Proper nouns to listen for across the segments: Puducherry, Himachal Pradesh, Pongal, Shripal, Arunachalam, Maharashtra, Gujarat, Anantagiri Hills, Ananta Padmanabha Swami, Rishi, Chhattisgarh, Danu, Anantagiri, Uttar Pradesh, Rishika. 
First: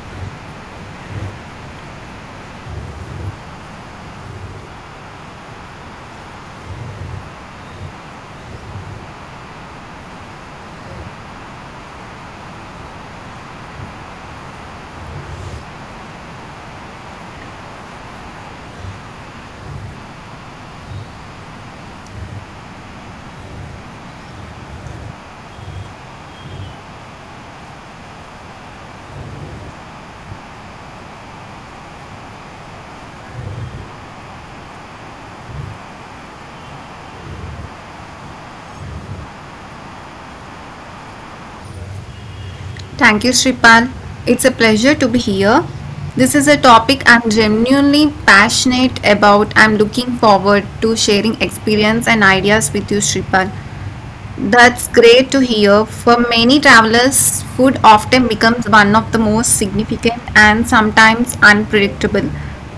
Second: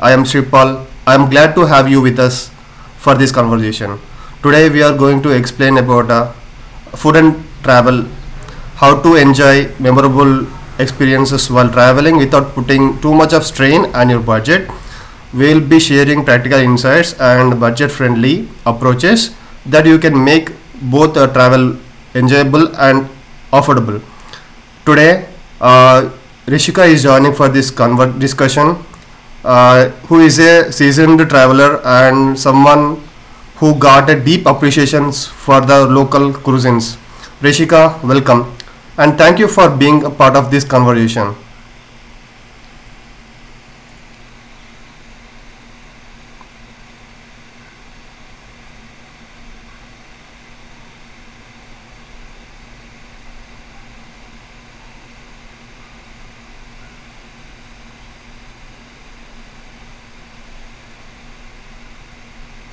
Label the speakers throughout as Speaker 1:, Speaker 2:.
Speaker 1: I am Shripal. I am glad to have you with us for this conversation. Today we are going to explain about food and travel, how to enjoy memorable experiences while traveling without putting too much of strain on your budget. We'll be sharing practical insights and budget-friendly approaches that you can make both travel enjoyable and affordable. Today, uh, Rishika is joining for this discussion, who is a seasoned traveler and someone who got a deep appreciation for the local cuisines. Rishika, welcome, and thank you for being a part of this conversation.
Speaker 2: Thank you, Shripal. It's a pleasure to be here. This is a topic I'm genuinely passionate about. I'm looking forward to sharing experience and ideas with you, Shripal. That's great to hear. For many travelers, food often becomes one of the most significant and sometimes unpredictable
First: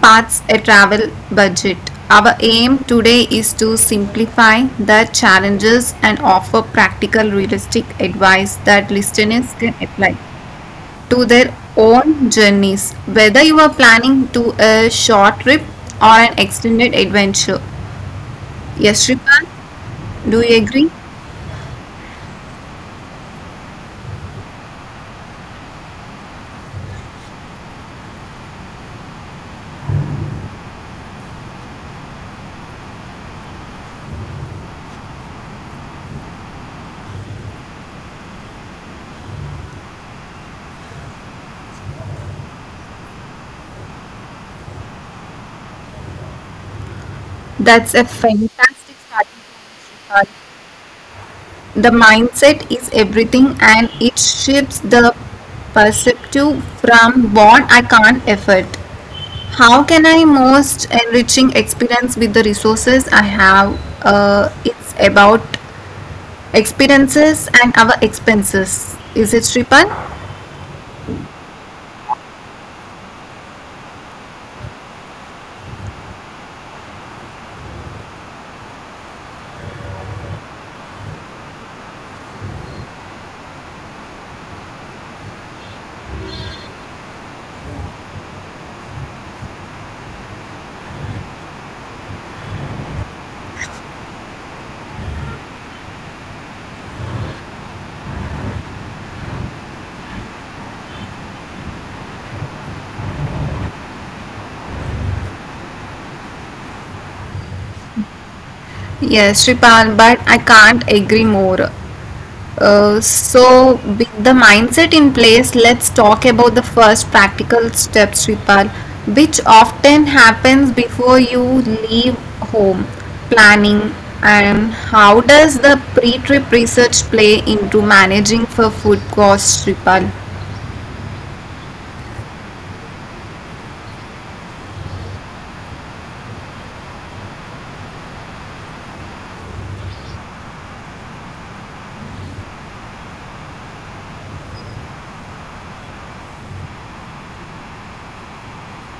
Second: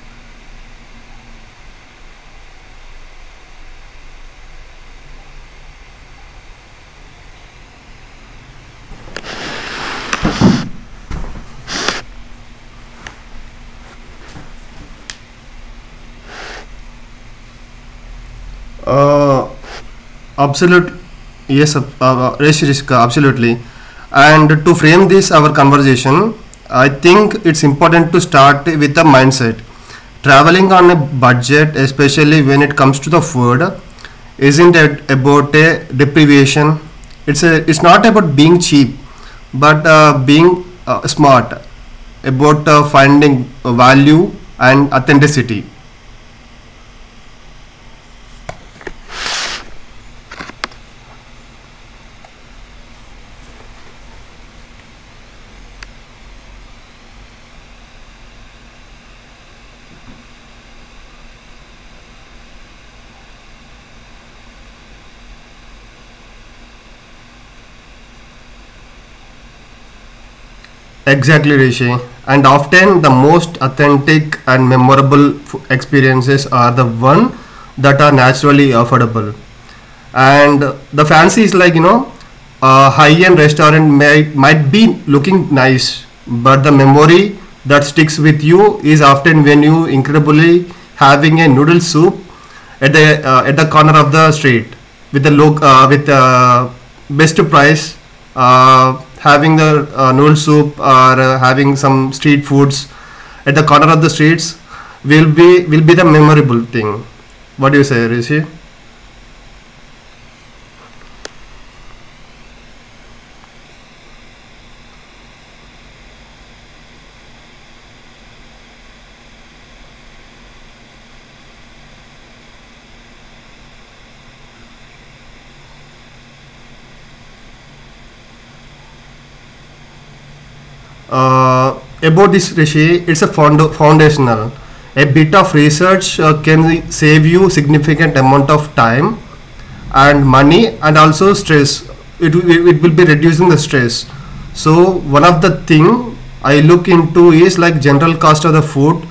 Speaker 2: parts a travel budget. Our aim today is to simplify the challenges and offer practical, realistic advice that listeners can apply to their own journeys, whether you are planning to a short trip or an extended adventure. Yes, Shripal,
Speaker 1: Uh,
Speaker 2: do you agree?
Speaker 1: absolute yes Rishika, absolutely, and to frame this our conversation, I think it's important to start with the mindset. Traveling on a budget, especially when it comes to the food, isn't it about a deprivation. It's not about being cheap but being smart about finding value and authenticity.
Speaker 2: That's a fantastic starting point, Shripal. The mindset is everything and it shifts the perspective from what I can't effort. How can I most enriching experience with the resources I have? It's about experiences and our expenses. Is it Shripal?
Speaker 1: Exactly, Rishi. And often the most authentic and memorable experiences are the one that are naturally affordable, and the fancy is, like, you know, a high-end restaurant might be looking nice, but the memory that sticks with you is often when you incredibly having a noodle soup at the corner of the street with the loc with best price, uh, having the noodle soup or having some street foods at the corner of the streets will be the memorable thing. What do you say, Rishi?
Speaker 2: Yes, Shripal, but I can't agree more. So, with the mindset in place, let's talk about the first practical step, Shripal, which often happens before you leave home planning. And how does the pre trip research play into managing for food costs, Shripal?
Speaker 1: About this, Rishi, it's a foundational. A bit of research can save you significant amount of time and money and also stress. It, it will be reducing the stress. So one of the thing I look into is like general cost of the food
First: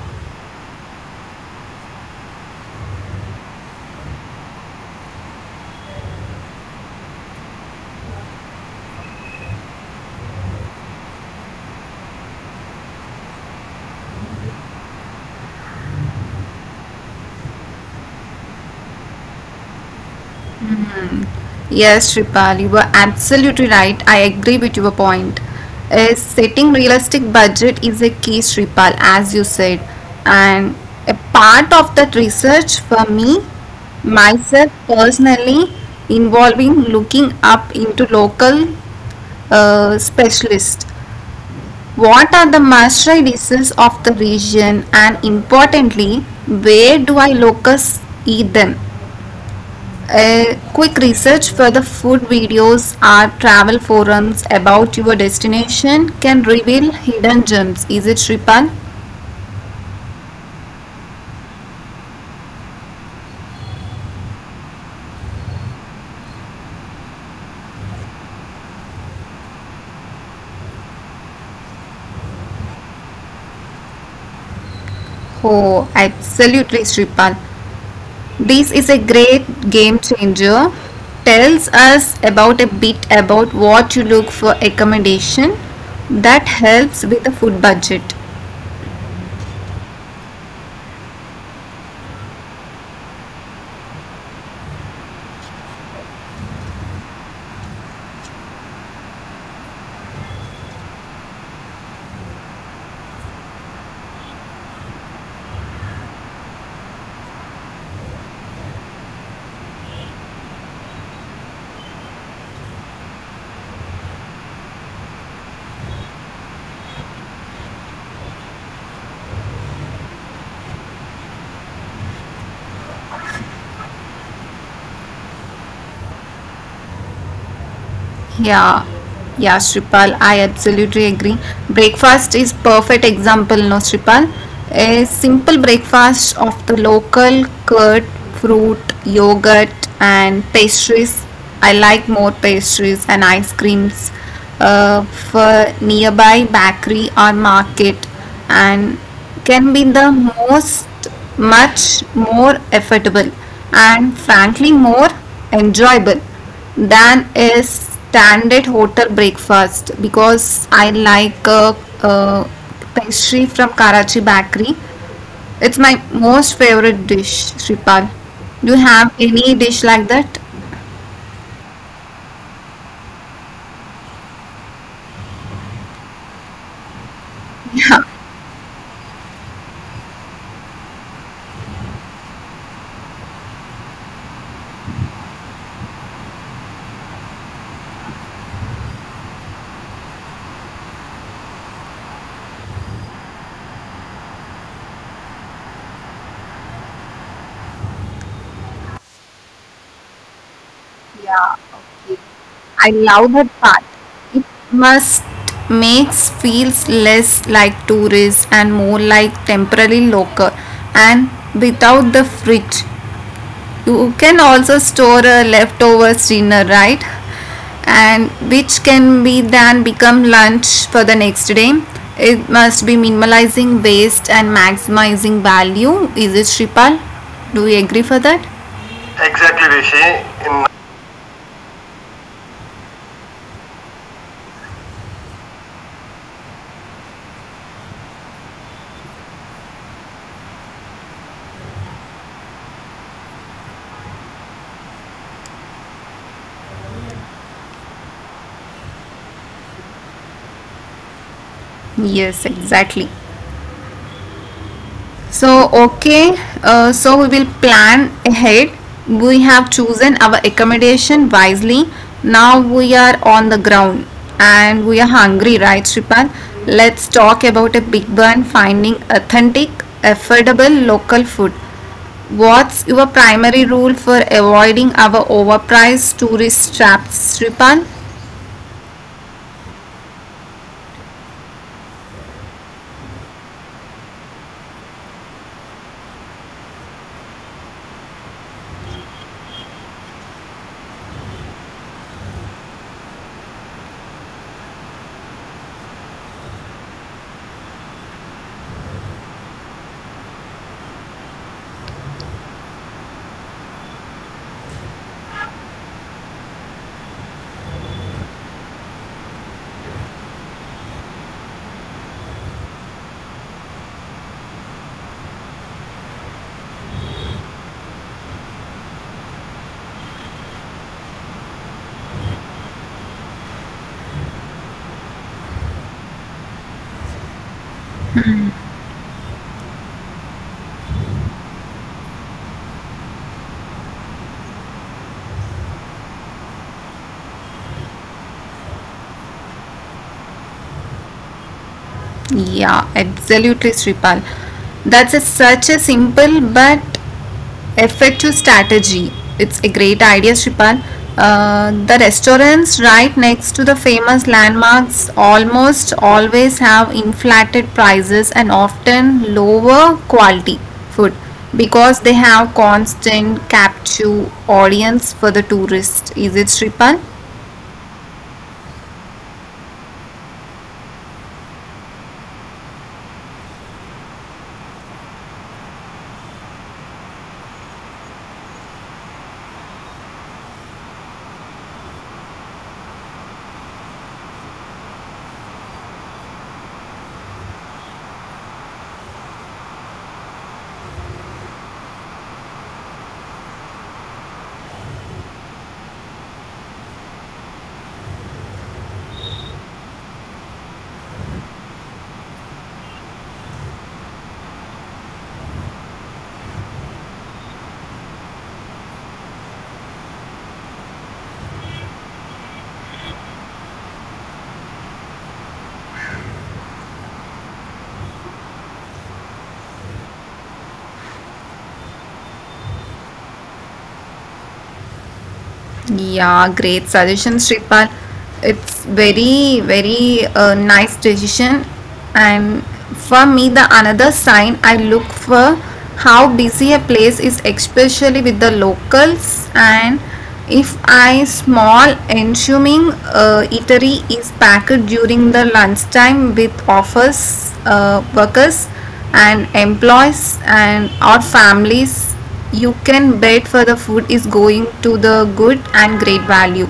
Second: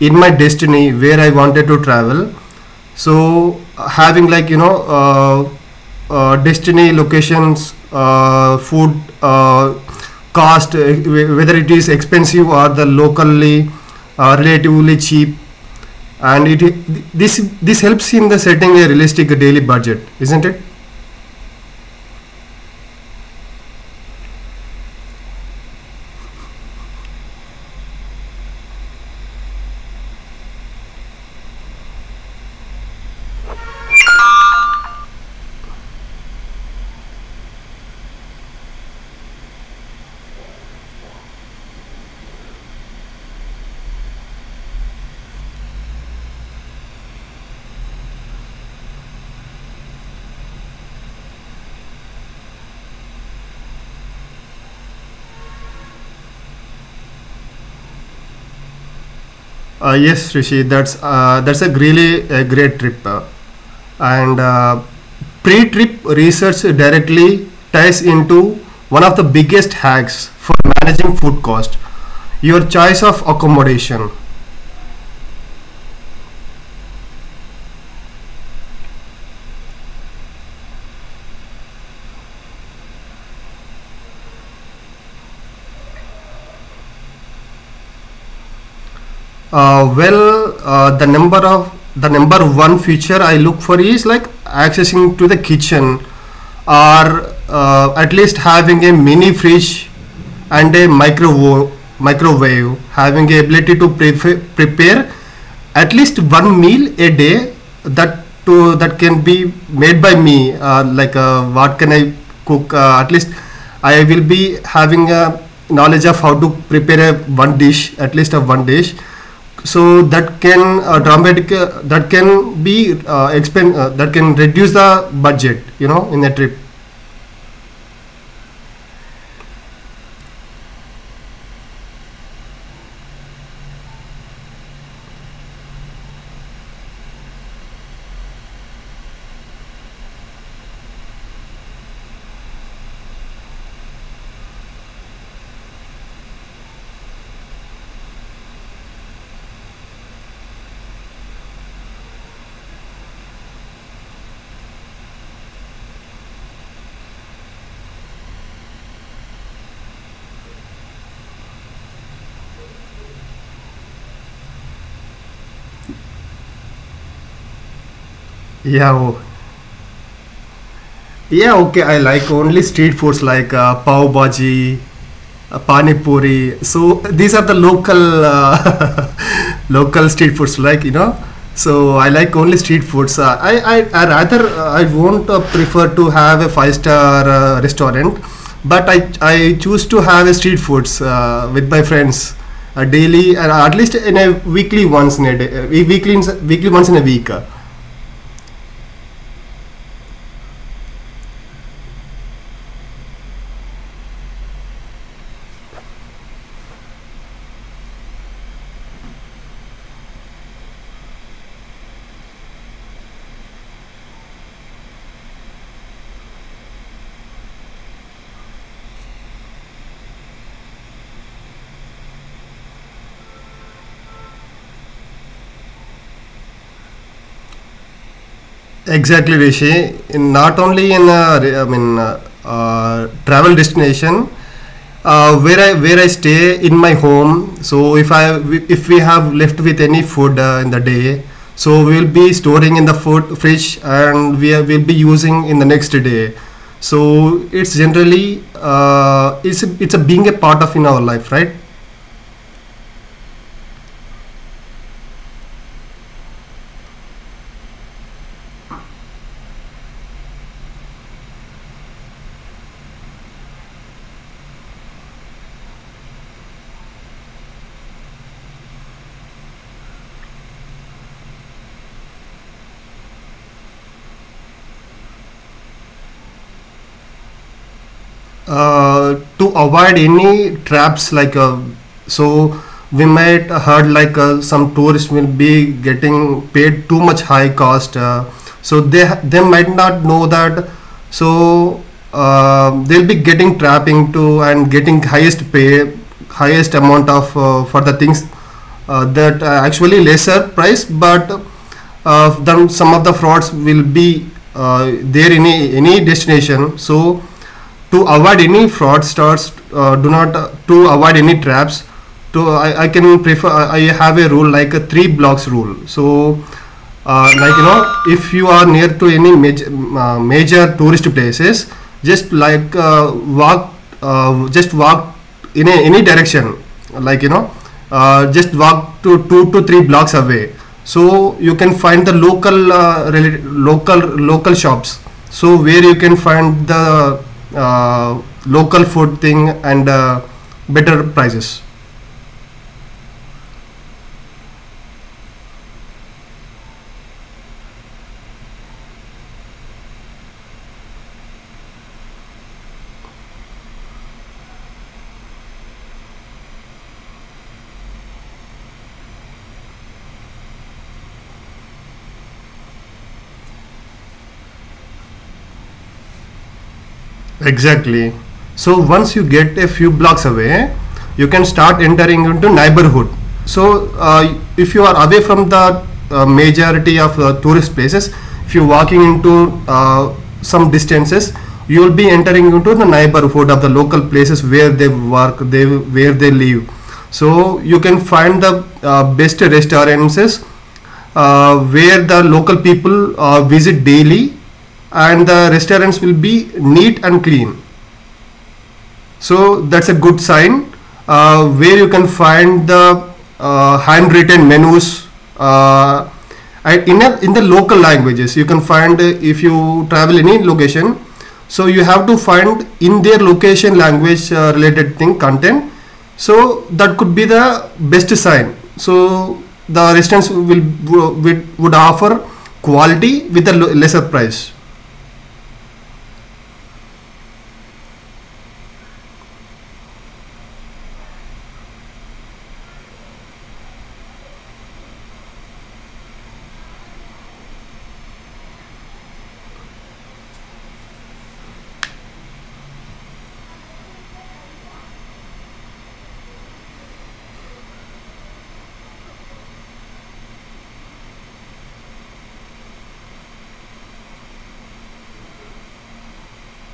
Speaker 1: in my destiny where I wanted to travel. So having, like, you know, destiny locations food uh, cost, whether it is expensive or the locally relatively cheap. And it this this helps in the setting a realistic daily budget, isn't it?
Speaker 2: Yes, Shripal, you were absolutely right. I agree with your point. Is setting realistic budget is a key, Shripal, as you said. And a part of that research for me, myself personally, involving looking up into local specialist. What are the mastery diseases of the region and importantly, where do I locus eat them? A quick research for the food videos or travel forums about your destination can reveal hidden gems. Is it Shripal?
Speaker 1: Yes, Rishi, that's a really a great trip, and pre-trip research directly ties into one of the biggest hacks for managing food cost, your choice of accommodation.
Speaker 2: Oh, absolutely Shripal. This is a great game changer. Tells us about a bit about what you look for accommodation that helps with the food budget.
Speaker 1: Well, the number of the number one feature I look for is like accessing to the kitchen, or at least having a mini fridge and a microwave, having the ability to prepare at least one meal a day, that can be made by me. Like, what can I cook? At least I will be having a knowledge of how to prepare a one dish, at least a one dish, so that can dramatic that can be expend that can reduce the budget, you know, in the trip.
Speaker 2: Yeah, yeah, Shripal, I absolutely agree. Breakfast is perfect example, no, Shripal. A simple breakfast of the local curd, fruit, yogurt, and pastries. I like more pastries and ice creams for nearby bakery or market, and can be the most much more affordable and frankly more enjoyable than a standard hotel breakfast because I like a pastry from Karachi bakery. It's my most favorite dish, Sripal. Do you
Speaker 1: Yeah,
Speaker 2: have
Speaker 1: oh.
Speaker 2: any dish like that?
Speaker 1: Yeah, okay, I like only street foods, like pav bhaji, pani puri. So these are the local local street foods, like, you know. So I like only street foods. I I rather I won't prefer to have a five star restaurant, but I choose to have a street foods with my friends. Daily, and at least in a weekly once in a day, weekly once in a week.
Speaker 2: Yeah, I love that part. It must makes feels less like tourist and more like temporary local, and without the fridge you can also store a leftovers dinner, right? And which can be then become lunch for the next day. It must be minimalizing waste and maximizing value. Is it Shripal? Do you agree for that?
Speaker 1: Exactly,
Speaker 2: Exactly,
Speaker 1: Rishi, in not
Speaker 2: Rishi.
Speaker 1: only in I mean travel destination, where I stay in my home. So if we have left with any food in the day, so we'll be storing in the food fridge, and will be using in the next day. So it's generally it's a being a part of in our life, right?
Speaker 2: Yes, exactly. So, okay, so we will plan ahead. We have chosen our accommodation wisely. Now we are on the ground and we are hungry, right, Sripan? Let's talk about a big one finding authentic, affordable local food. What's your primary rule for avoiding our overpriced tourist traps, Sripan?
Speaker 1: To avoid any traps, so we might heard like some tourists will be getting paid too much high cost, so they might not know that. So they'll be getting trapped into and getting highest pay, highest amount of for the things that actually lesser price. But then some of the frauds will be there in a, any destination. So to avoid any fraudsters, do not to avoid any traps, to I can prefer. I have a rule like a three blocks rule. So like, you know, if you are near to any major tourist places, just like uh, walk just walk in a, any direction, like, you know, just walk to two to three blocks away, so you can find the local local shops, so where you can find the uh, local food thing and better prices.
Speaker 2: Yeah, absolutely, Sripal. That's such a simple but effective strategy. It's a great idea, Sripal. The restaurants right next to the famous landmarks almost always have inflated prices and often lower quality food because they have constant captive audience for the tourist. Is it, Sripal?
Speaker 1: Exactly. So once you get a few blocks away, you can start entering into neighborhood. So if you are away from the majority of the tourist places, if you're walking into some distances, you will be entering into the neighborhood of the local places where they work, they where they live. So you can find the best restaurants where the local people visit daily, and the restaurants will be neat and clean, so that's a good sign where you can find the handwritten menus uh, in the local languages. You can find if you travel any location, so you have to find in their location language related thing content, so that could be the best sign. So the restaurants would offer quality with a lesser price.
Speaker 2: Yeah, great suggestion, Sripal. It's very, very nice decision. And for me, the another sign I look for how busy a place is, especially with the locals. And if I small ensuing eatery is packed during the lunchtime with office workers and employees and our families, you can bet for the food is going to the good and great value.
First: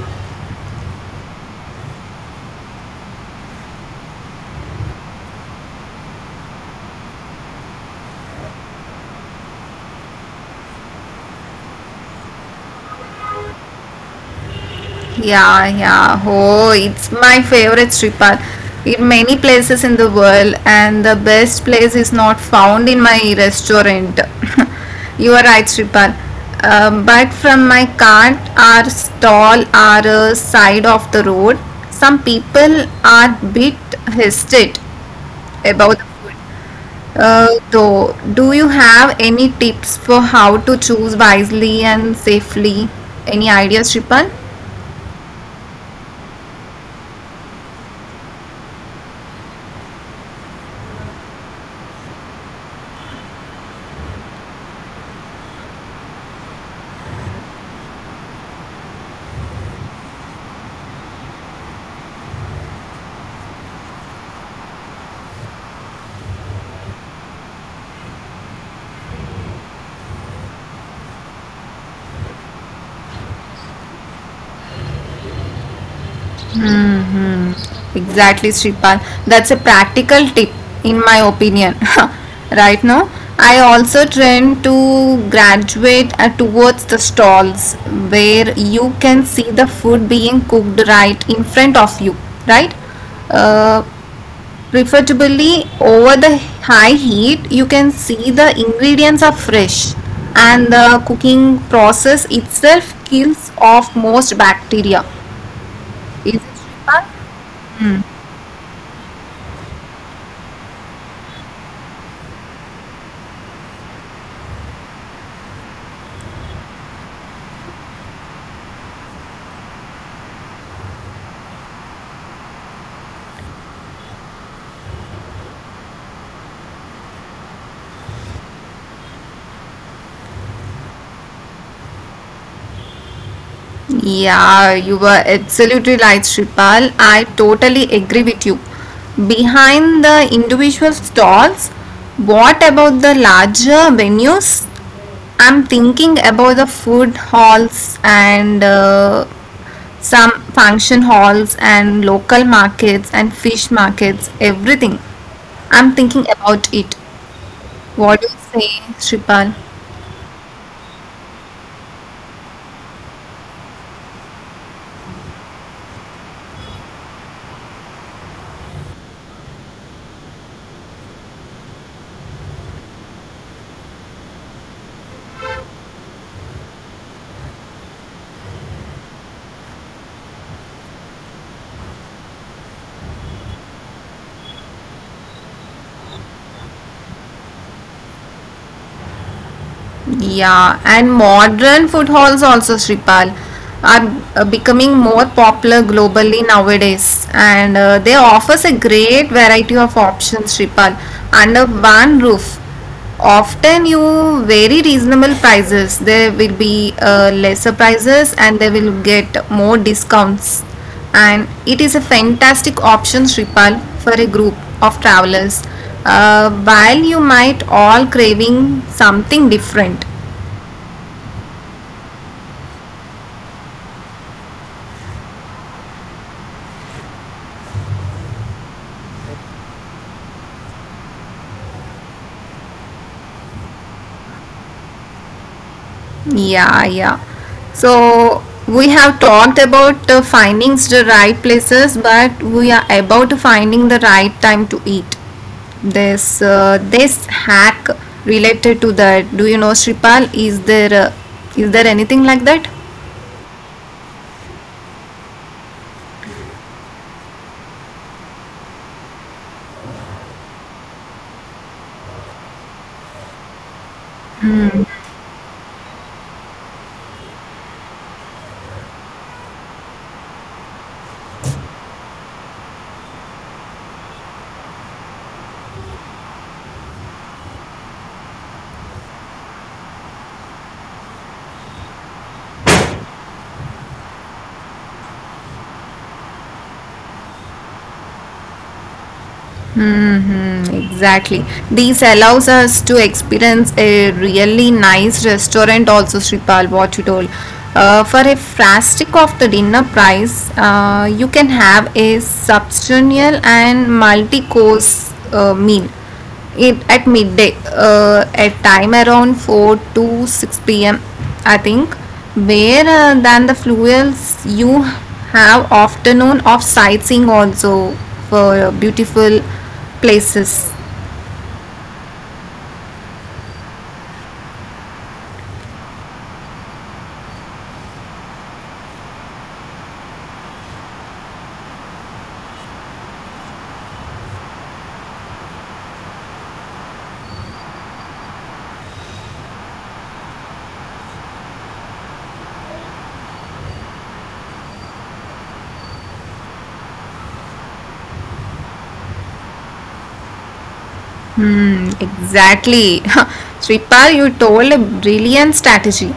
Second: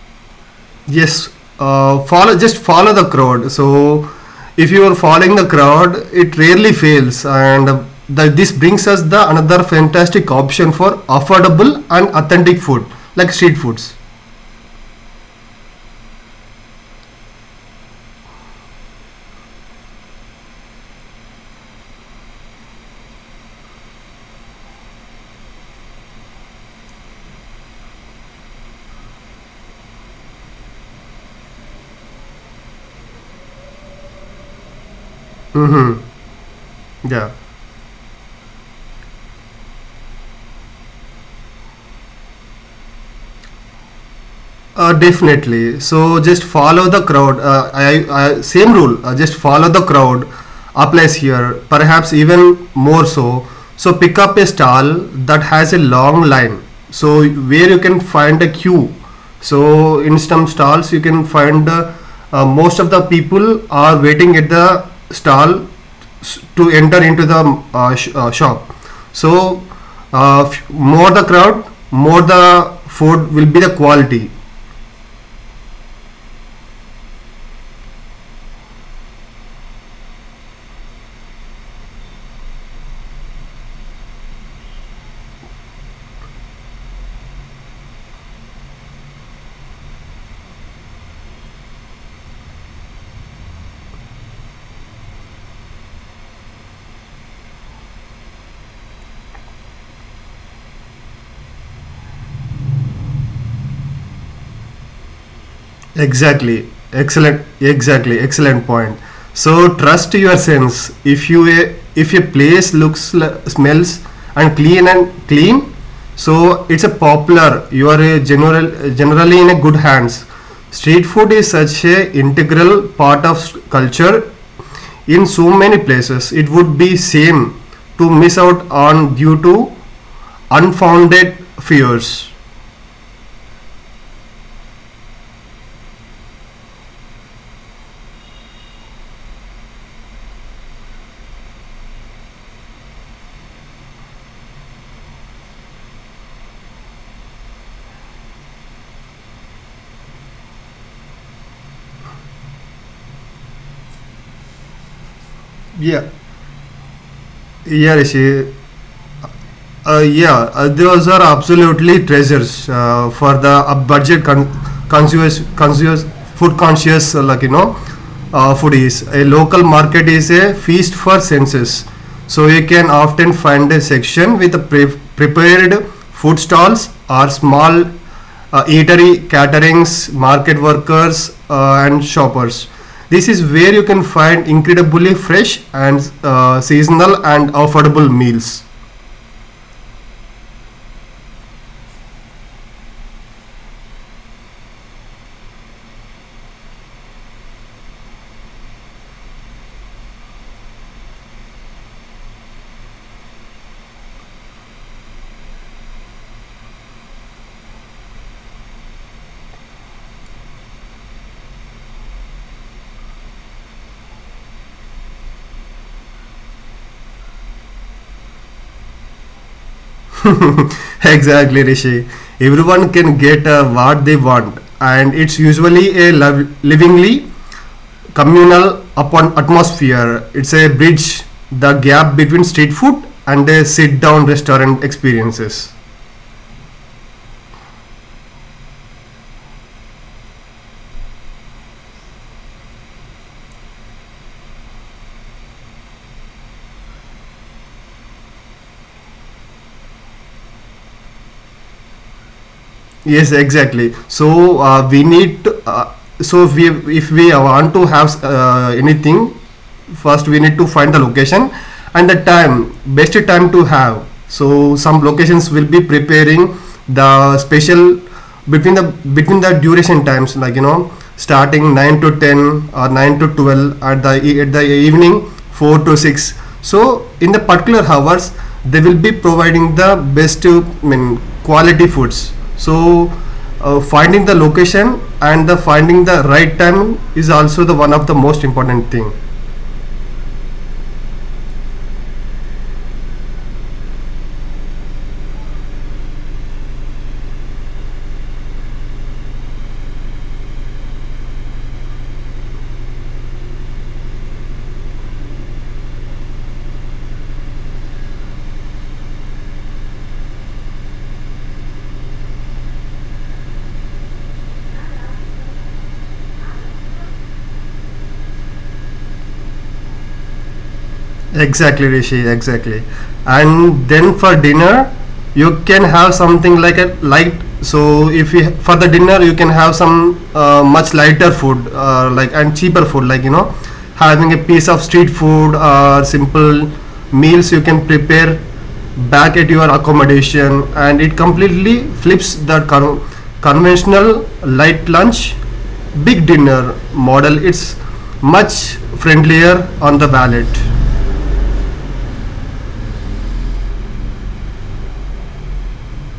Speaker 1: Yes, follow just follow the crowd. So if you are following the crowd, it rarely fails, and this brings us the another fantastic option for affordable and authentic food, like street foods.
Speaker 2: Yeah, yeah. Oh, it's my favorite Sripal. In many places in the world, and the best place is not found in my restaurant. You are right, Sripal. But from my cart, our stall, our side of the road, some people are bit hesitant about
Speaker 1: Mm-hmm.
Speaker 2: the food.
Speaker 1: Yeah.
Speaker 2: Though, do you have any tips for how to choose wisely and safely? Any ideas, Shripan?
Speaker 1: Definitely. So just follow the crowd. I same rule. Just follow the crowd applies here, perhaps even more so. So pick up a stall that has a long line, so where you can find a queue. So in some stalls you can find most of the people are waiting at the stall s- to enter into the shop. So more the crowd, more the food will be the quality.
Speaker 2: Exactly, Shripan. That's a practical tip, in my opinion. Right now, I also trend to graduate towards the stalls where you can see the food being cooked right in front of you, right? Uh, Preferably over the high heat, you can see the ingredients are fresh and the cooking process itself kills off most bacteria. Is it
Speaker 1: Exactly.
Speaker 2: Shreepal?
Speaker 1: Excellent. Exactly. Excellent point. So trust your sense. If a place looks smells and clean, so it's a popular, you are a generally in a good hands. Street food is such a integral part of culture in so many places. It would be same to miss out on due to unfounded fears.
Speaker 2: Yeah, you were absolutely right, Shripal. I totally agree with you. Behind the individual stalls, what about the larger venues? I'm thinking about the food halls and some function halls and local markets and fish markets, everything. I'm
Speaker 1: Yeah.
Speaker 2: thinking about it.
Speaker 1: Yeah,
Speaker 2: What do
Speaker 1: Rishi.
Speaker 2: you say, Shripal?
Speaker 1: Yeah, those are absolutely treasures for the conscious, food conscious, like, you know, foodies. A local market is a feast for senses, so you can often find a section with prepared food stalls or small eatery caterings, market workers, and shoppers. This is where you can find incredibly fresh and seasonal and affordable meals.
Speaker 2: Yeah, and modern foothalls also, Shripal, are becoming more popular globally nowadays, and they offers a great variety of options, Shripal, under one roof. Often, you very reasonable prices. There will be lesser prices, and they will get more discounts, and it is a fantastic option Sripal for a group of travelers while you might all craving something different.
Speaker 1: exactly, Rishi. Everyone can get what they want, and it's usually a livingly communal upon atmosphere. It's a bridge the gap between street food and a sit down restaurant experiences.
Speaker 2: Yeah, yeah, so we have talked about finding the right places, but we are about finding the right time to eat. This hack related to that, do you know Sripal, is there anything like that?
Speaker 1: Yes, exactly. So we need to, so if we want to have anything, first we need to find the location and the time, best time to have. So some locations will be preparing the special between the between the duration times, like, you know, starting 9 to 10 or 9 to 12 at the at the evening, 4 to 6. So in the particular hours they will be providing the best I mean, quality foods. So finding the location and the finding the right time is also the one of the most important thing.
Speaker 2: Hmm, exactly. This allows us to experience a really nice restaurant also, Sripal, what you told. For a fraction of the dinner price, you can have a substantial and multi-course meal it at midday at time around 4 to 6 p.m., I think, where than the fuels you have afternoon of sightseeing also for beautiful places.
Speaker 1: Exactly, Rishi. Exactly. And then for dinner, you can have something like a light. So if you for the dinner, you can have some much lighter food, like and cheaper food, like, you know, having a piece of street food or simple meals you can prepare back at your accommodation, and it completely flips the conventional light lunch, big dinner model. It's much friendlier on the wallet.
Speaker 2: Hmm, exactly. Sripal, you told a brilliant strategy.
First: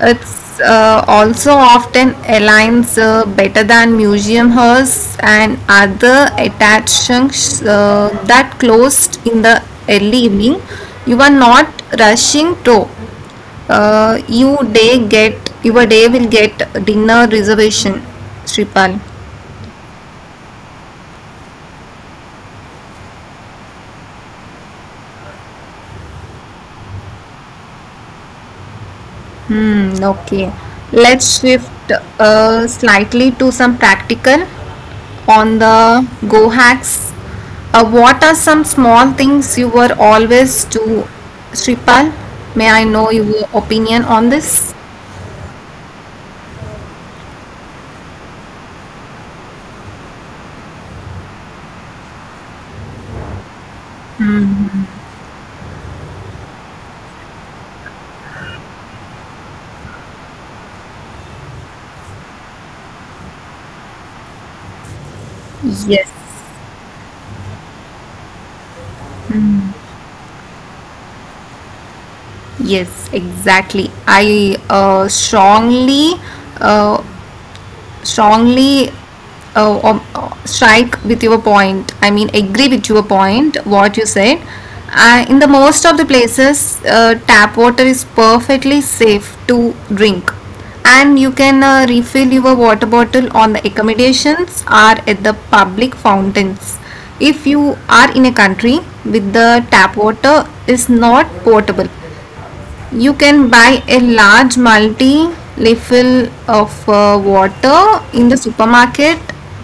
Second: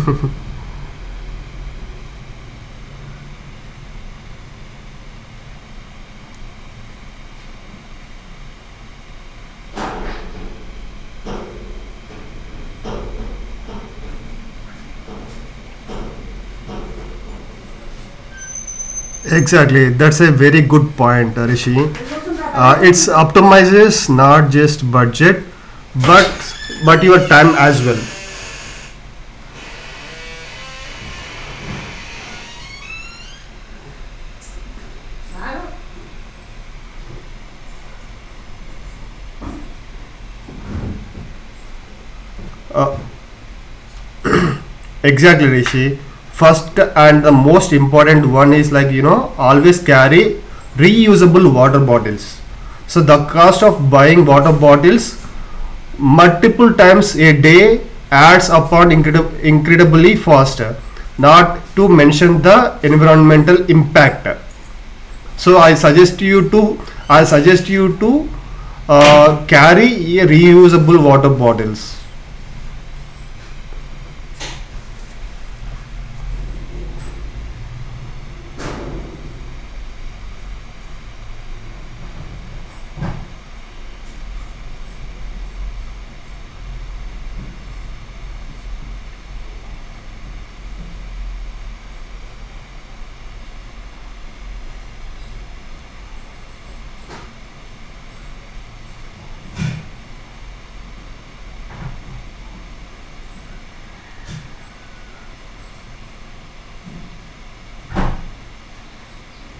Speaker 2: It's also often aligns better than museum halls and other attractions that closed in the early evening. You are not rushing to. Uh, you day get your day will get dinner reservation, Sripal.
Speaker 1: Exactly, that's a very good point, Rishi. It's optimizes not just budget, but your time as well.
Speaker 2: Hmm, okay. Let's shift slightly to some practical on the go hacks. What are some small things you were always do, Shripal? May I
Speaker 1: Uh,
Speaker 2: know your opinion on this?
Speaker 1: exactly, Rishi. First and the most important one is, like, you know, always carry reusable water bottles. So the cost of buying water bottles multiple times a day adds upon incredibly faster. Not to mention the environmental impact. So I
Speaker 2: Yes,
Speaker 1: suggest you to I suggest you to carry a reusable water bottles.
Speaker 2: yes, exactly. I strongly uh, strongly strike with your point, I mean agree with your point what you said in the most of the places, tap water is perfectly safe to drink, and you can refill your water bottle on the accommodations or at the public fountains. If you are in a country with the tap water is not portable, you can buy a large multi refill of water in the supermarket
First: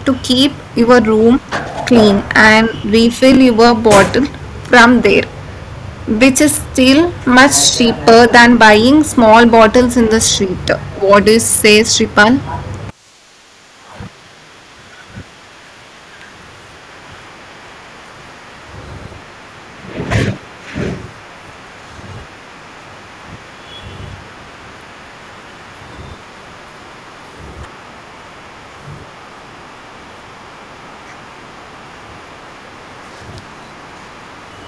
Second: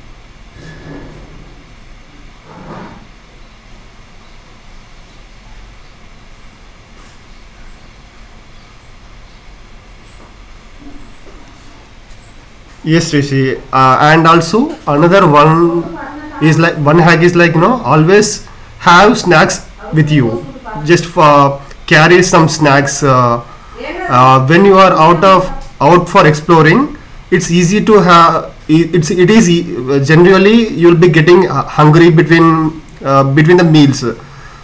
Speaker 2: to keep your room clean and refill your bottle from there, which is still much cheaper than buying small bottles in the street. What do you say, Sripal?
Speaker 1: Yes, Rishi. And also another one is, like, one hack is, like, you know, always have snacks with you. Just for carry some snacks when you are out for exploring. It's easy to have. It's it is e- Generally you'll be getting hungry between between the meals.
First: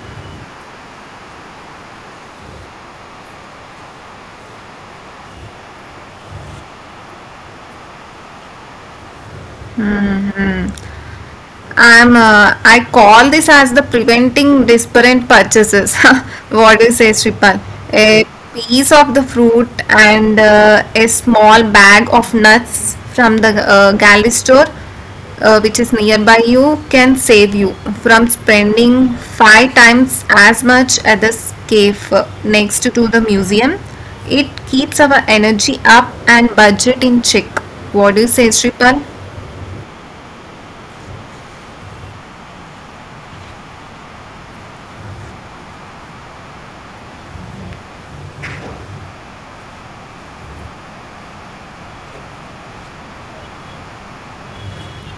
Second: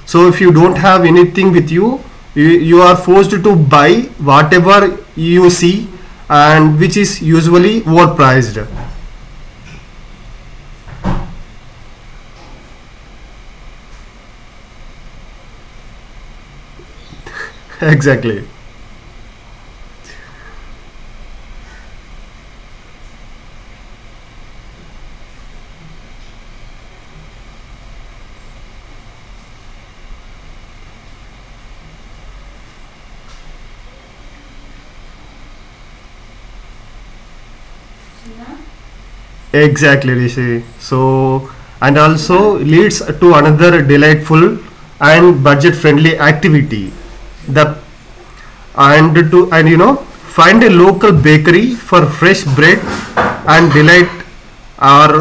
Speaker 1: So if you don't have anything with you, you, you are forced to buy whatever you see, and which is usually overpriced.
Speaker 2: I call this as the preventing disparate purchases. What do you say, Sripal? A
Speaker 1: Exactly.
Speaker 2: piece of the fruit and a small bag of nuts from the galley store, which is nearby you, can save you from spending five times as much at the cave next to the museum. It keeps our energy up and budget in check. What do you say, Sripal?
Speaker 1: Exactly, Rishi. So and also leads to another delightful and budget friendly activity, the and to and you know find a local bakery for fresh bread and delight our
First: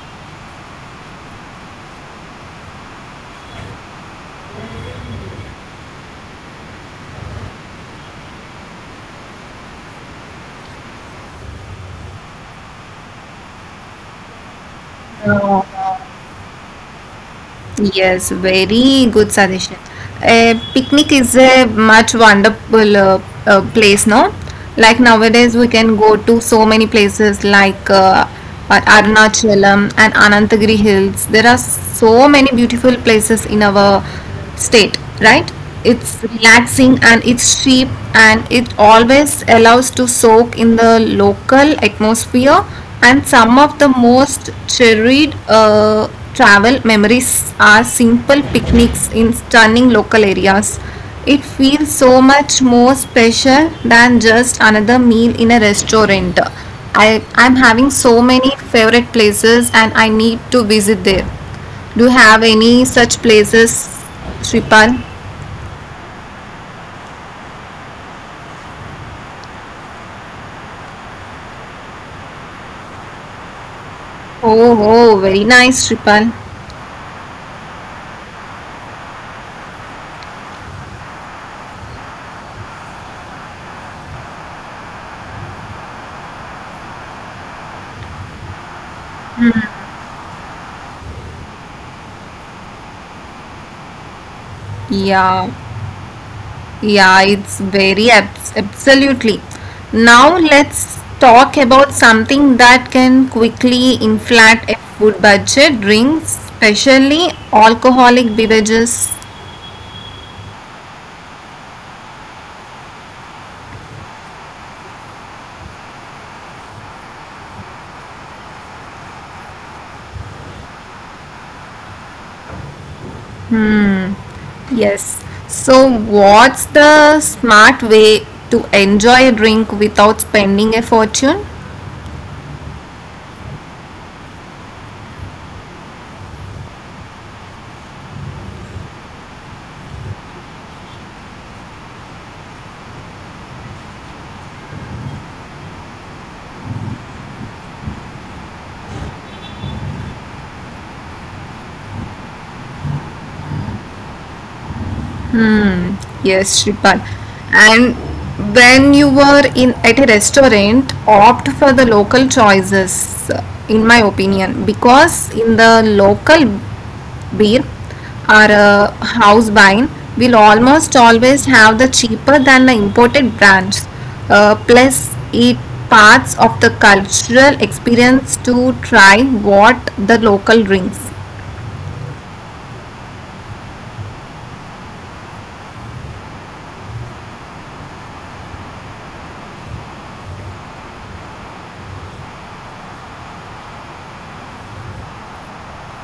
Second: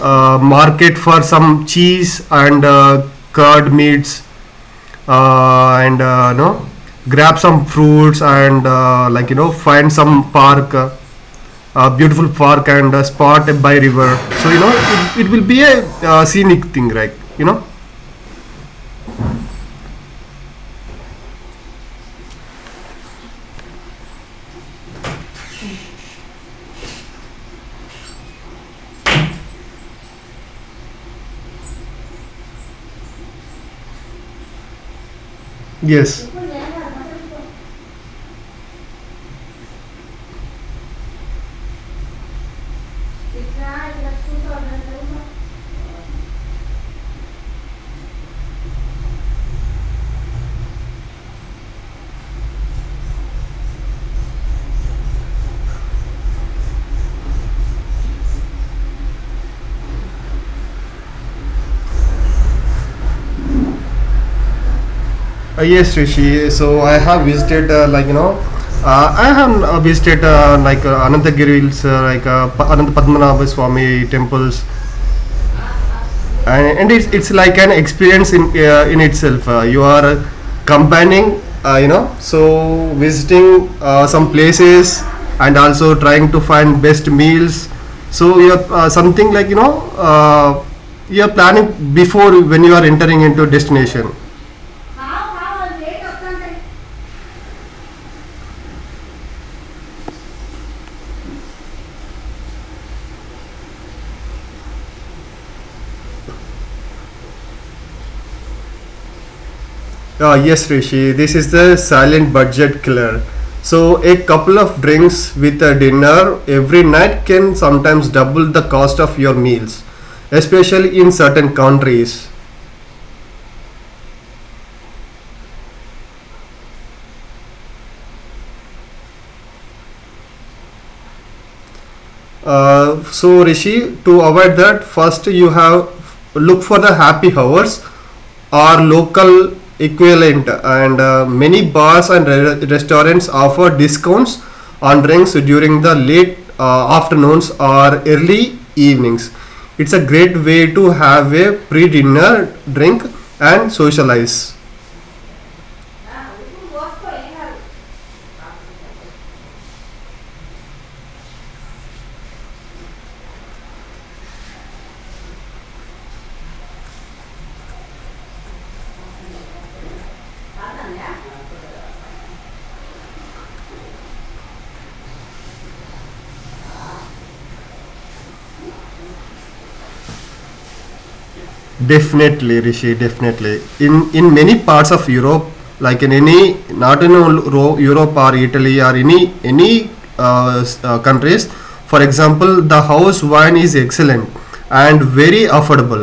Speaker 1: market for some cheese and curd meats, and grab some fruits and find some park, a beautiful park and a spot by river, so you know it will be a
Speaker 2: Yeah.
Speaker 1: scenic thing, right? you know
Speaker 2: Yes, very good suggestion. A picnic is a much wonderful place, no? Like nowadays, we can go to so many places like Arunachalam and Anantagiri Hills. There are so many beautiful places in our state, right? It's
Speaker 1: Yes.
Speaker 2: relaxing and it's cheap, and it always allows to soak in the local atmosphere, and some of the most cherished travel memories are simple picnics in stunning local areas. It feels so much more special than just another meal in a restaurant. I'm having so many favorite places and I need to visit there. Do you have any such places, Shripal?
Speaker 1: Yes, Rishi. So I have visited, I have visited Anantagiri's, Ananta Padmanabha Swami temples,
Speaker 2: Oh, oh, very nice, Shripal.
Speaker 1: and it's like an experience in itself. You are combining, you know, so visiting some places and also trying to find best meals. So you're something like you know, you're planning before when you are entering into destination.
Speaker 2: Yeah, yeah, it's very absolutely. Now let's talk about something that can quickly inflate a food budget, drinks, especially alcoholic beverages.
Speaker 1: Yes, Rishi, this is the silent budget killer. So, a couple of drinks with a dinner every night can sometimes double the cost of your meals, especially in certain countries.
Speaker 2: Yes. So, what's the smart way to enjoy a drink without spending a fortune?
Speaker 1: So, Rishi, to avoid that, first you have look for the happy hours are local equivalent, and many bars and restaurants offer discounts on drinks during the late afternoons or early evenings. It's a great way to have a pre-dinner drink and socialize.
Speaker 2: Yes, Shripal. And when you were in at a restaurant, opt for the local choices, in my opinion, because in the local beer or house wine will almost always have the cheaper than the imported brands. Plus, it parts of the cultural experience to try what the local drinks.
Speaker 1: Definitely, Rishi, definitely. In many parts of Europe, like in any, not in all Europe or Italy or any countries, for example, the house wine is excellent and very affordable.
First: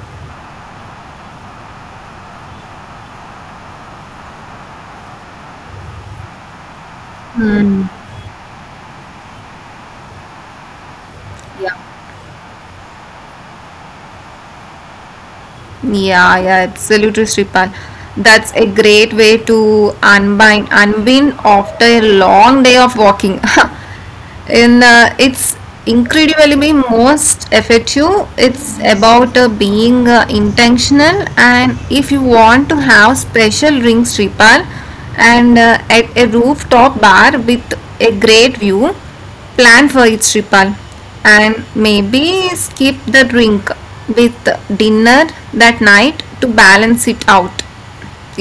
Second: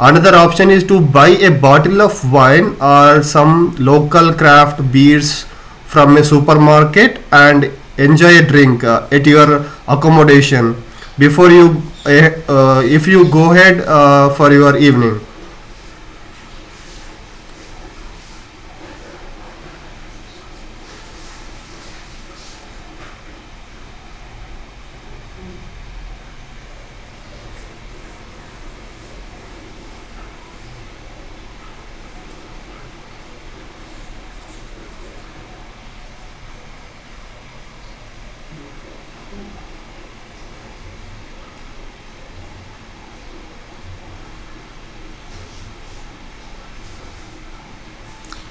Speaker 1: Another option is to buy a bottle of wine or some local craft beers from a supermarket and enjoy a drink at your accommodation before you if you go ahead for your evening.
Speaker 2: Yeah, yeah, absolutely, Sripal. That's a great way to unbind, unwind after a long day of walking. in It's incredibly most effective. It's about being intentional, and if you want to have special rings repal and at a rooftop bar with a great view, plan for its repal and maybe skip the drink with dinner that night to balance it out,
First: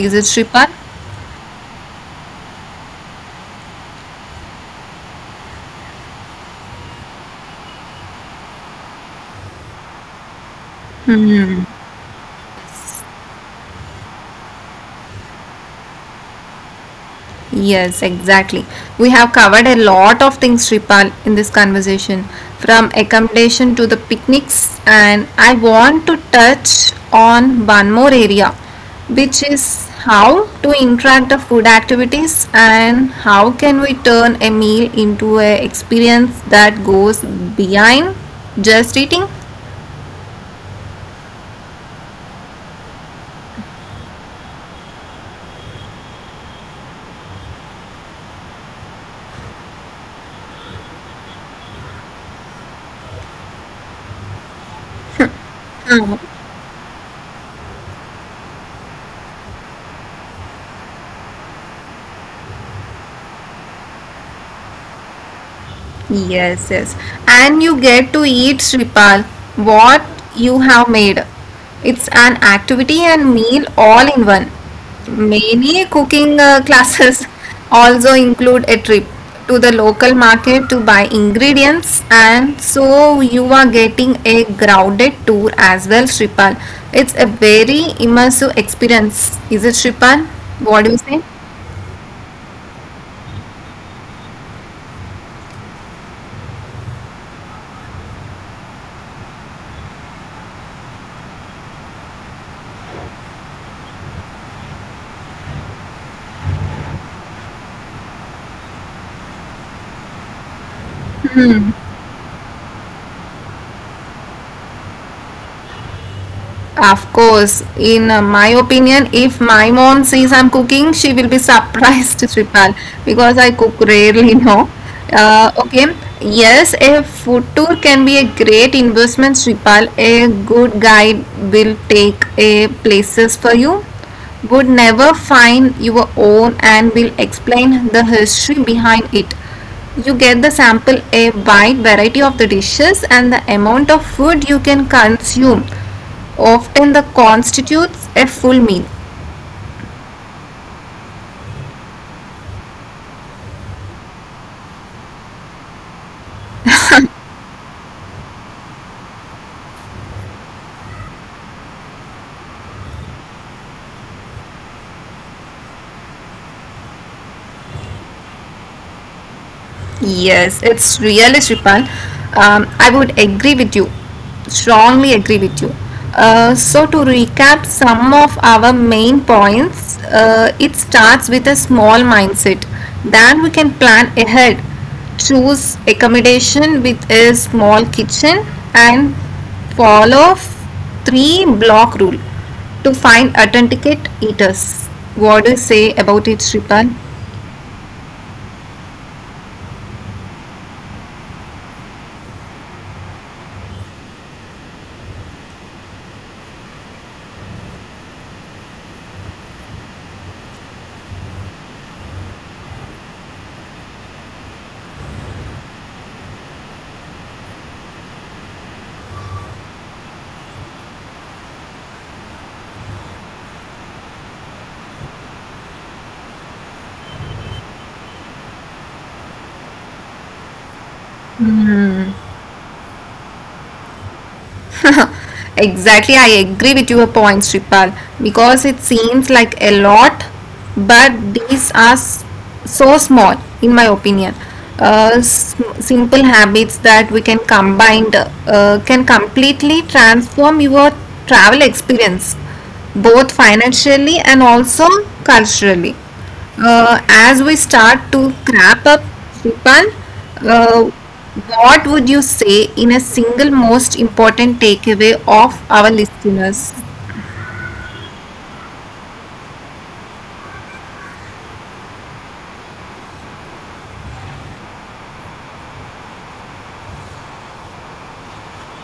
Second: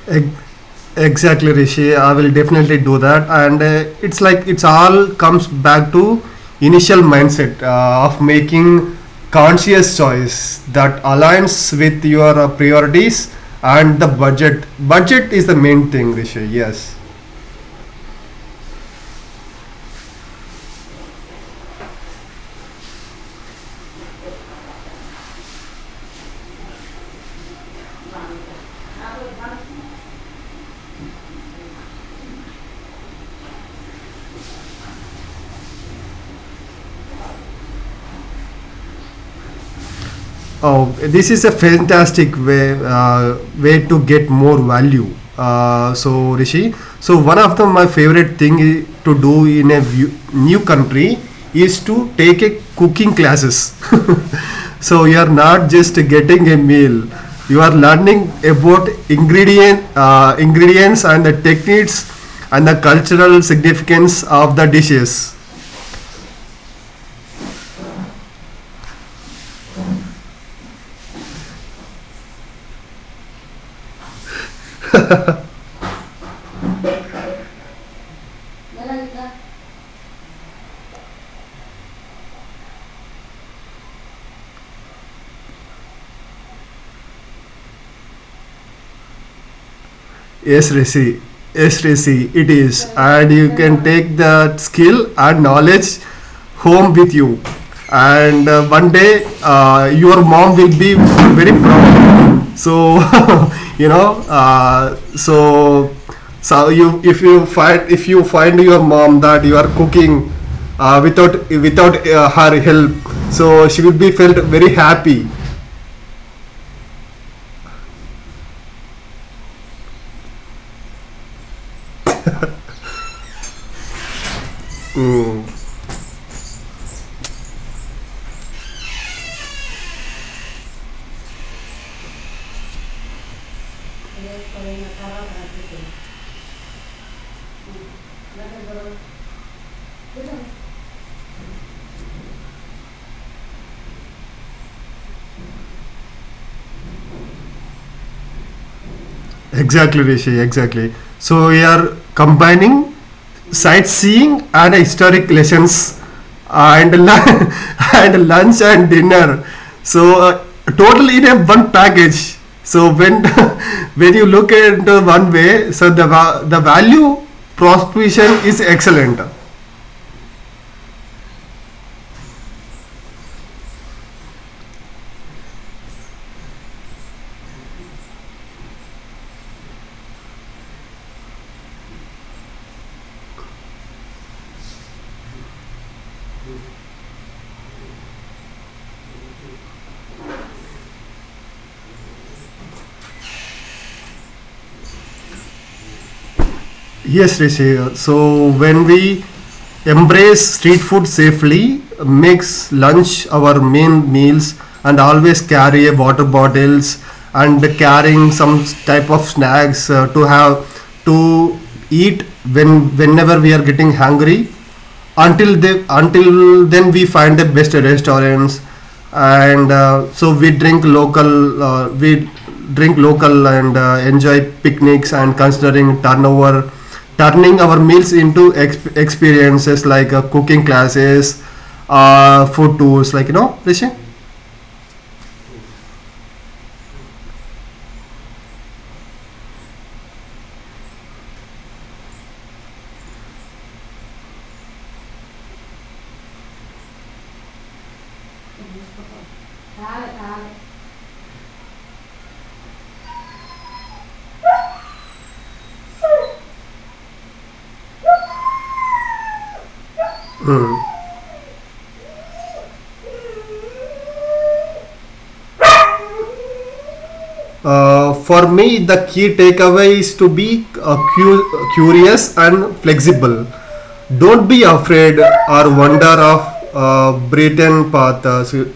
Speaker 2: is it
Speaker 1: Ex-
Speaker 2: repal?
Speaker 1: Exactly, Rishi. I will definitely do that. And it's like it's all comes back to initial mindset of making conscious choice that aligns with your priorities and the budget. Budget is the main thing, Rishi. Yes.
Speaker 2: Yes, exactly. We have covered a lot of things, Sripal, in this conversation, from accommodation to the picnics, and I want to touch on one more area, which is how to interact the food activities and how can we turn a meal into an experience that goes beyond just eating.
Speaker 1: Oh, this is a fantastic way way to get more value. So, Rishi, so one of the my favorite thing to do in a view, new country is to take a cooking classes. So you are not just getting a meal, you are learning about ingredients and the techniques and the cultural significance of the dishes.
Speaker 2: Yes, yes. And you get to eat Sripal, what you have made. It's an activity and meal all in one. Many cooking classes also include a trip to the local market to buy ingredients, and so you are getting a grounded tour as well, Sripal. It's a very immersive experience. Is it Sripal?
Speaker 1: Yes,
Speaker 2: What do you say?
Speaker 1: Rishi. Yes, Rishi, it is. And you can take that skill and knowledge home with you. And one day, your mom will be very proud. So, you know, so you if you find your mom that you are cooking without her help, so she will be felt very happy.
Speaker 2: Of course, in my opinion, if my mom sees I'm cooking, she will be surprised, Sripal, because I cook rarely now.
Speaker 1: Mm.
Speaker 2: Okay, yes, a food tour can be a great investment, Sripal. A good guide will take a places for you, would never find your own, and will explain the history behind it. You get the sample a wide variety of the dishes and the amount of food you can consume often the constitutes a full meal.
Speaker 1: Exactly, Rishi, exactly. So we are combining sightseeing and historic lessons uh, and lu- and lunch and dinner. So total in a one package. So when when you look at the one way, so the the value proposition is excellent.
Speaker 2: Yes, it's really Shripan. I would agree with you, strongly agree with you. So to recap some of our main points, it starts with a small mindset. Then we can plan ahead, choose accommodation with a small kitchen, and follow three block rule to find authenticate eaters. What do you say about it, Shripan?
Speaker 1: Yes, Rishi. So when we embrace street food safely, makes lunch our main meals, and always carry a water bottles, and carrying some type of snacks to have to eat when whenever we are getting hungry, until then we find the best restaurants, and we drink local, we drink local and enjoy picnics, and considering turnover turning our meals into experiences like cooking classes, food tours, like you know, Rishi?
Speaker 2: Exactly, I agree with your point, Sripal, because it seems like a lot, but these are so small, in my opinion. Simple habits that we can combine can completely transform your travel experience both financially and also culturally. As we start to wrap up, Shripan, uh, what would you say in a single most important takeaway of our listeners?
Speaker 1: For me the key takeaway is to be curious and flexible. Don't be afraid or wonder of Britain path. So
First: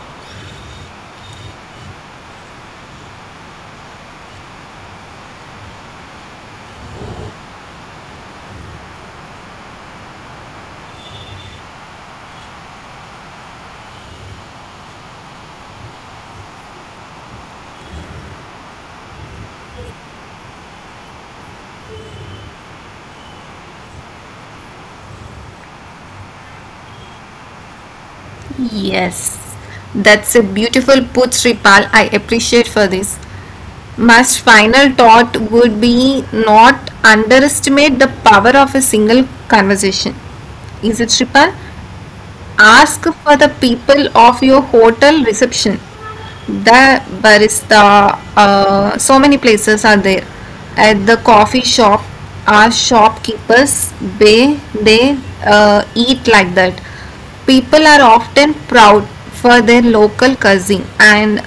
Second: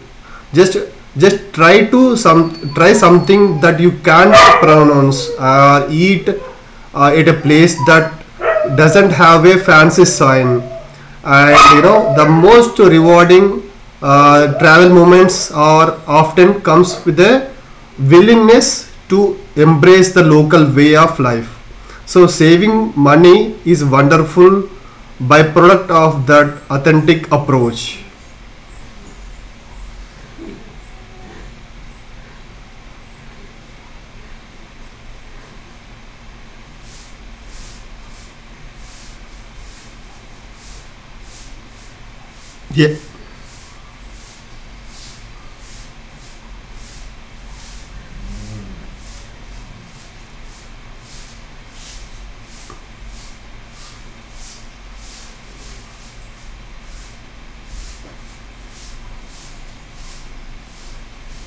Speaker 1: just just try to some try something that you can't pronounce or eat at a place that doesn't have a fancy sign. And you know the most rewarding travel moments are often comes with a willingness to embrace the local way of life. So saving money is wonderful byproduct of that authentic approach.
Speaker 2: Yes, that's a beautiful put, Sripal. I appreciate for this. My final thought would be not underestimate the power of a single conversation. Is it Sripal?
Speaker 1: Yeah,
Speaker 2: Ask for the people of your hotel reception. The barista, so many places are there. At the coffee shop, our shopkeepers, they eat like that. People are often proud for their local cuisine and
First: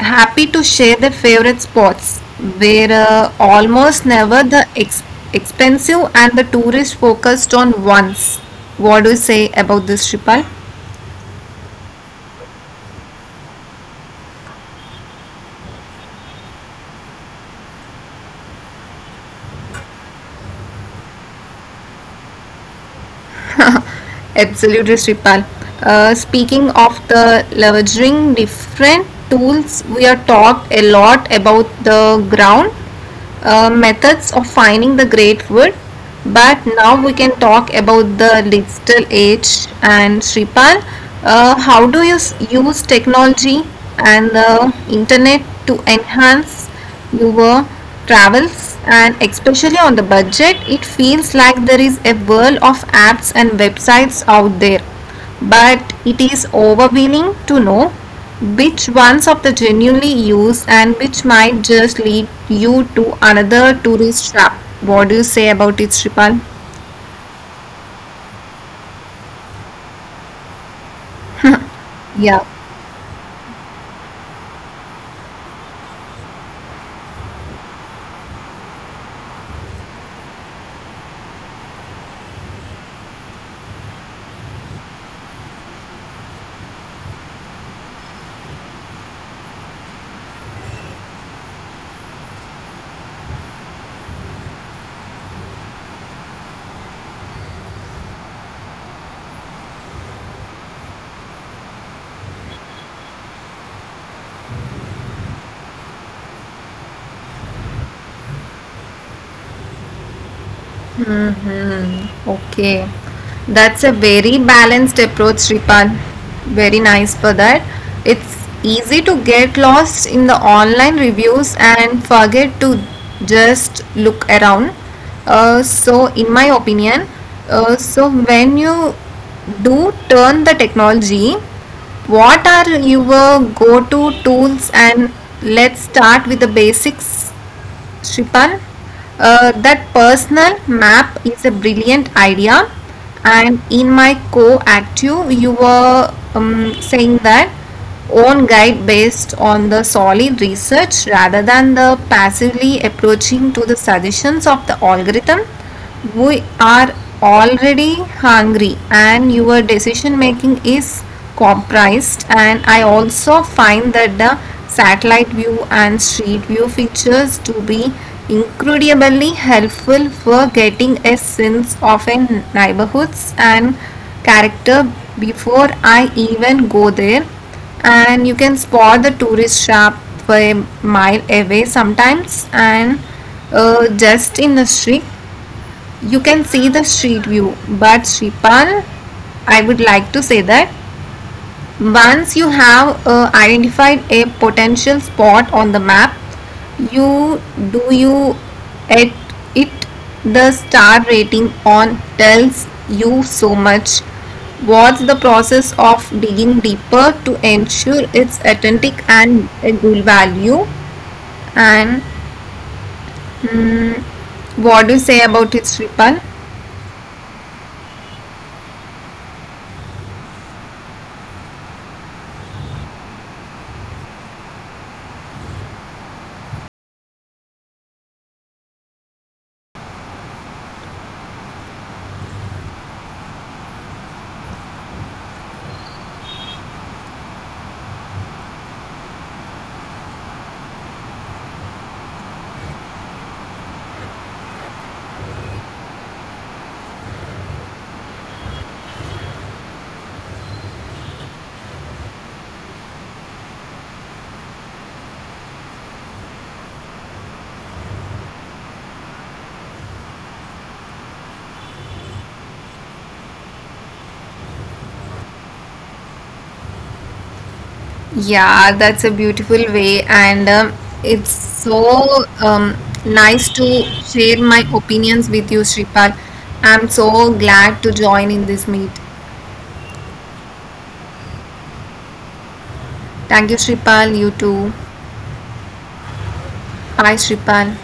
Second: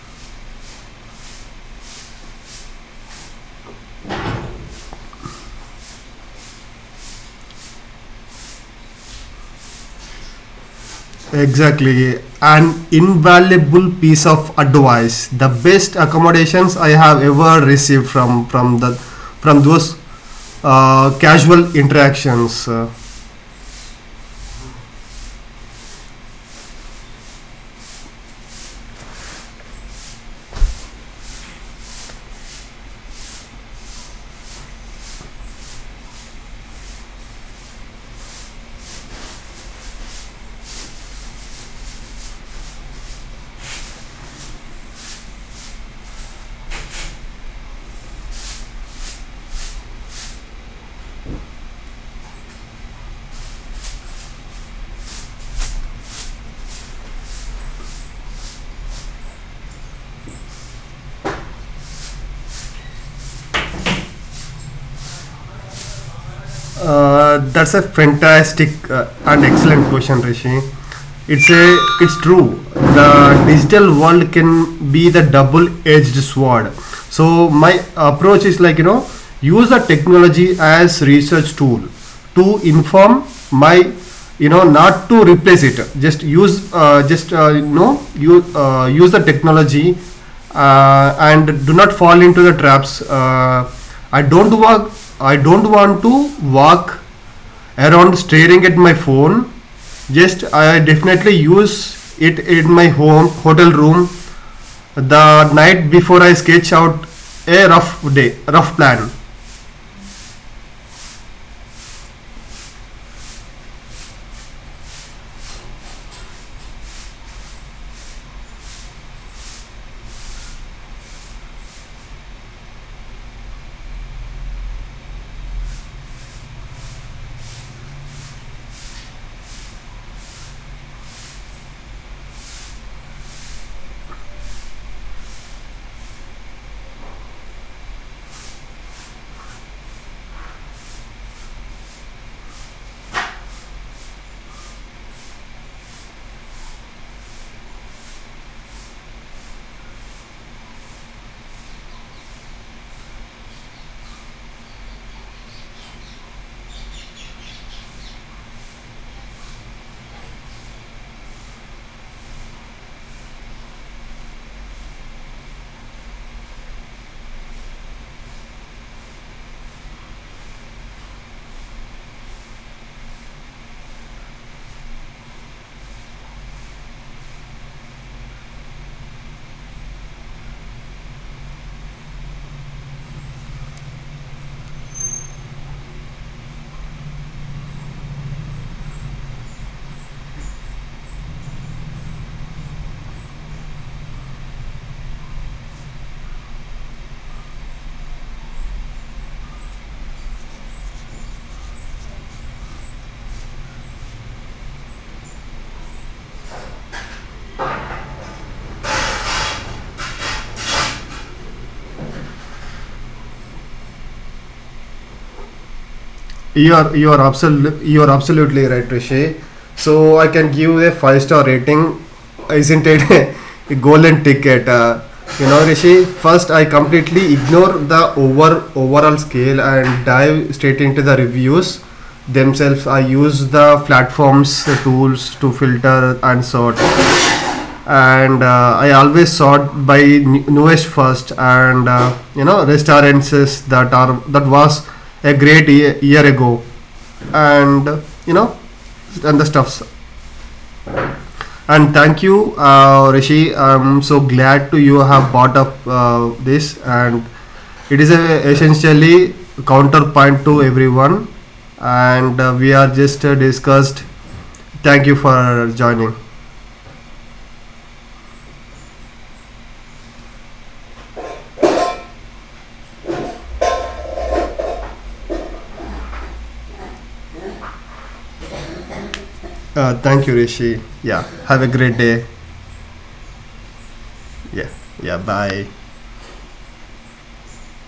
Speaker 2: happy to share their favorite spots where almost never the expensive and the tourist focused on once. What do you say about this, Shipal?
Speaker 1: exactly. An invaluable piece of advice. The best accommodations I have ever received from the from those casual interactions.
Speaker 2: Absolutely, Sripal. Speaking of the leveraging different tools, we are talked a lot about the ground methods of finding the great wood, but now we can talk about the digital age. And Sripal, how do you use technology and the internet to enhance your travels, and especially on the budget it feels like there is a world of apps and websites out there, but it is overwhelming to know which ones of the genuinely use and which might just lead you to another tourist trap. What do you say about it, Shripal?
Speaker 1: That's a fantastic and excellent question, Rishi. It's a, it's true.
Speaker 2: Yeah.
Speaker 1: The digital world can be the double-edged sword. So my approach is like you know, use the technology as research tool to inform my, you know, not to replace it. Just use just you know you use the technology and do not fall into the traps. I don't want I don't want to walk around staring at my phone. Just I definitely use it in my home hotel room the night before. I sketch out a rough day, rough plan.
Speaker 2: Okay, that's a very balanced approach, Sripal. Very nice for that. It's easy to get lost in the online reviews and forget to just look around. So, in my opinion, so when you do turn the technology, what are your go to tools? And let's start with the basics, Shripan, that personal map is a brilliant idea. And in my co-active, you were saying that own guide based on the solid research rather than the passively approaching to the suggestions of the algorithm, we are already hungry and your decision making is comprised. And I also find that the satellite view and street view features to be incredibly helpful for getting a sense of a neighborhoods and character before I even go there, and you can spot the tourist shop for a mile away sometimes. And just in the street you can see the street view. But Shripan, I would like to say that once you have identified a potential spot on the map, you do you at it the star rating on tells you so much. What's the process of digging deeper to ensure it's authentic and a good value? And what do you say about it, Shripan?
Speaker 1: You are absolutely right, Rishi. So I can give a five-star rating. Isn't it a golden ticket? You know, Rishi. First, I completely ignore the overall scale and dive straight into the reviews themselves. I use the tools to filter and sort, and I always sought by newest first, and you know, restaurants that are that was a great year, year ago, and you know, and the stuffs. And thank you, Rishi. I'm so glad to you have brought up this, and it is a, essentially counterpoint to everyone, and we are just discussed. Thank you for joining.
Speaker 2: Yeah, that's a beautiful way. And it's so nice to share my opinions with you, Shripal. I'm so glad to join in this meet.
Speaker 1: Thank you, Rishi. Yeah, have a great day.
Speaker 2: Thank you, Shripal. You
Speaker 1: Yeah,
Speaker 2: too.
Speaker 1: yeah. Bye.
Speaker 2: Bye, Shripal.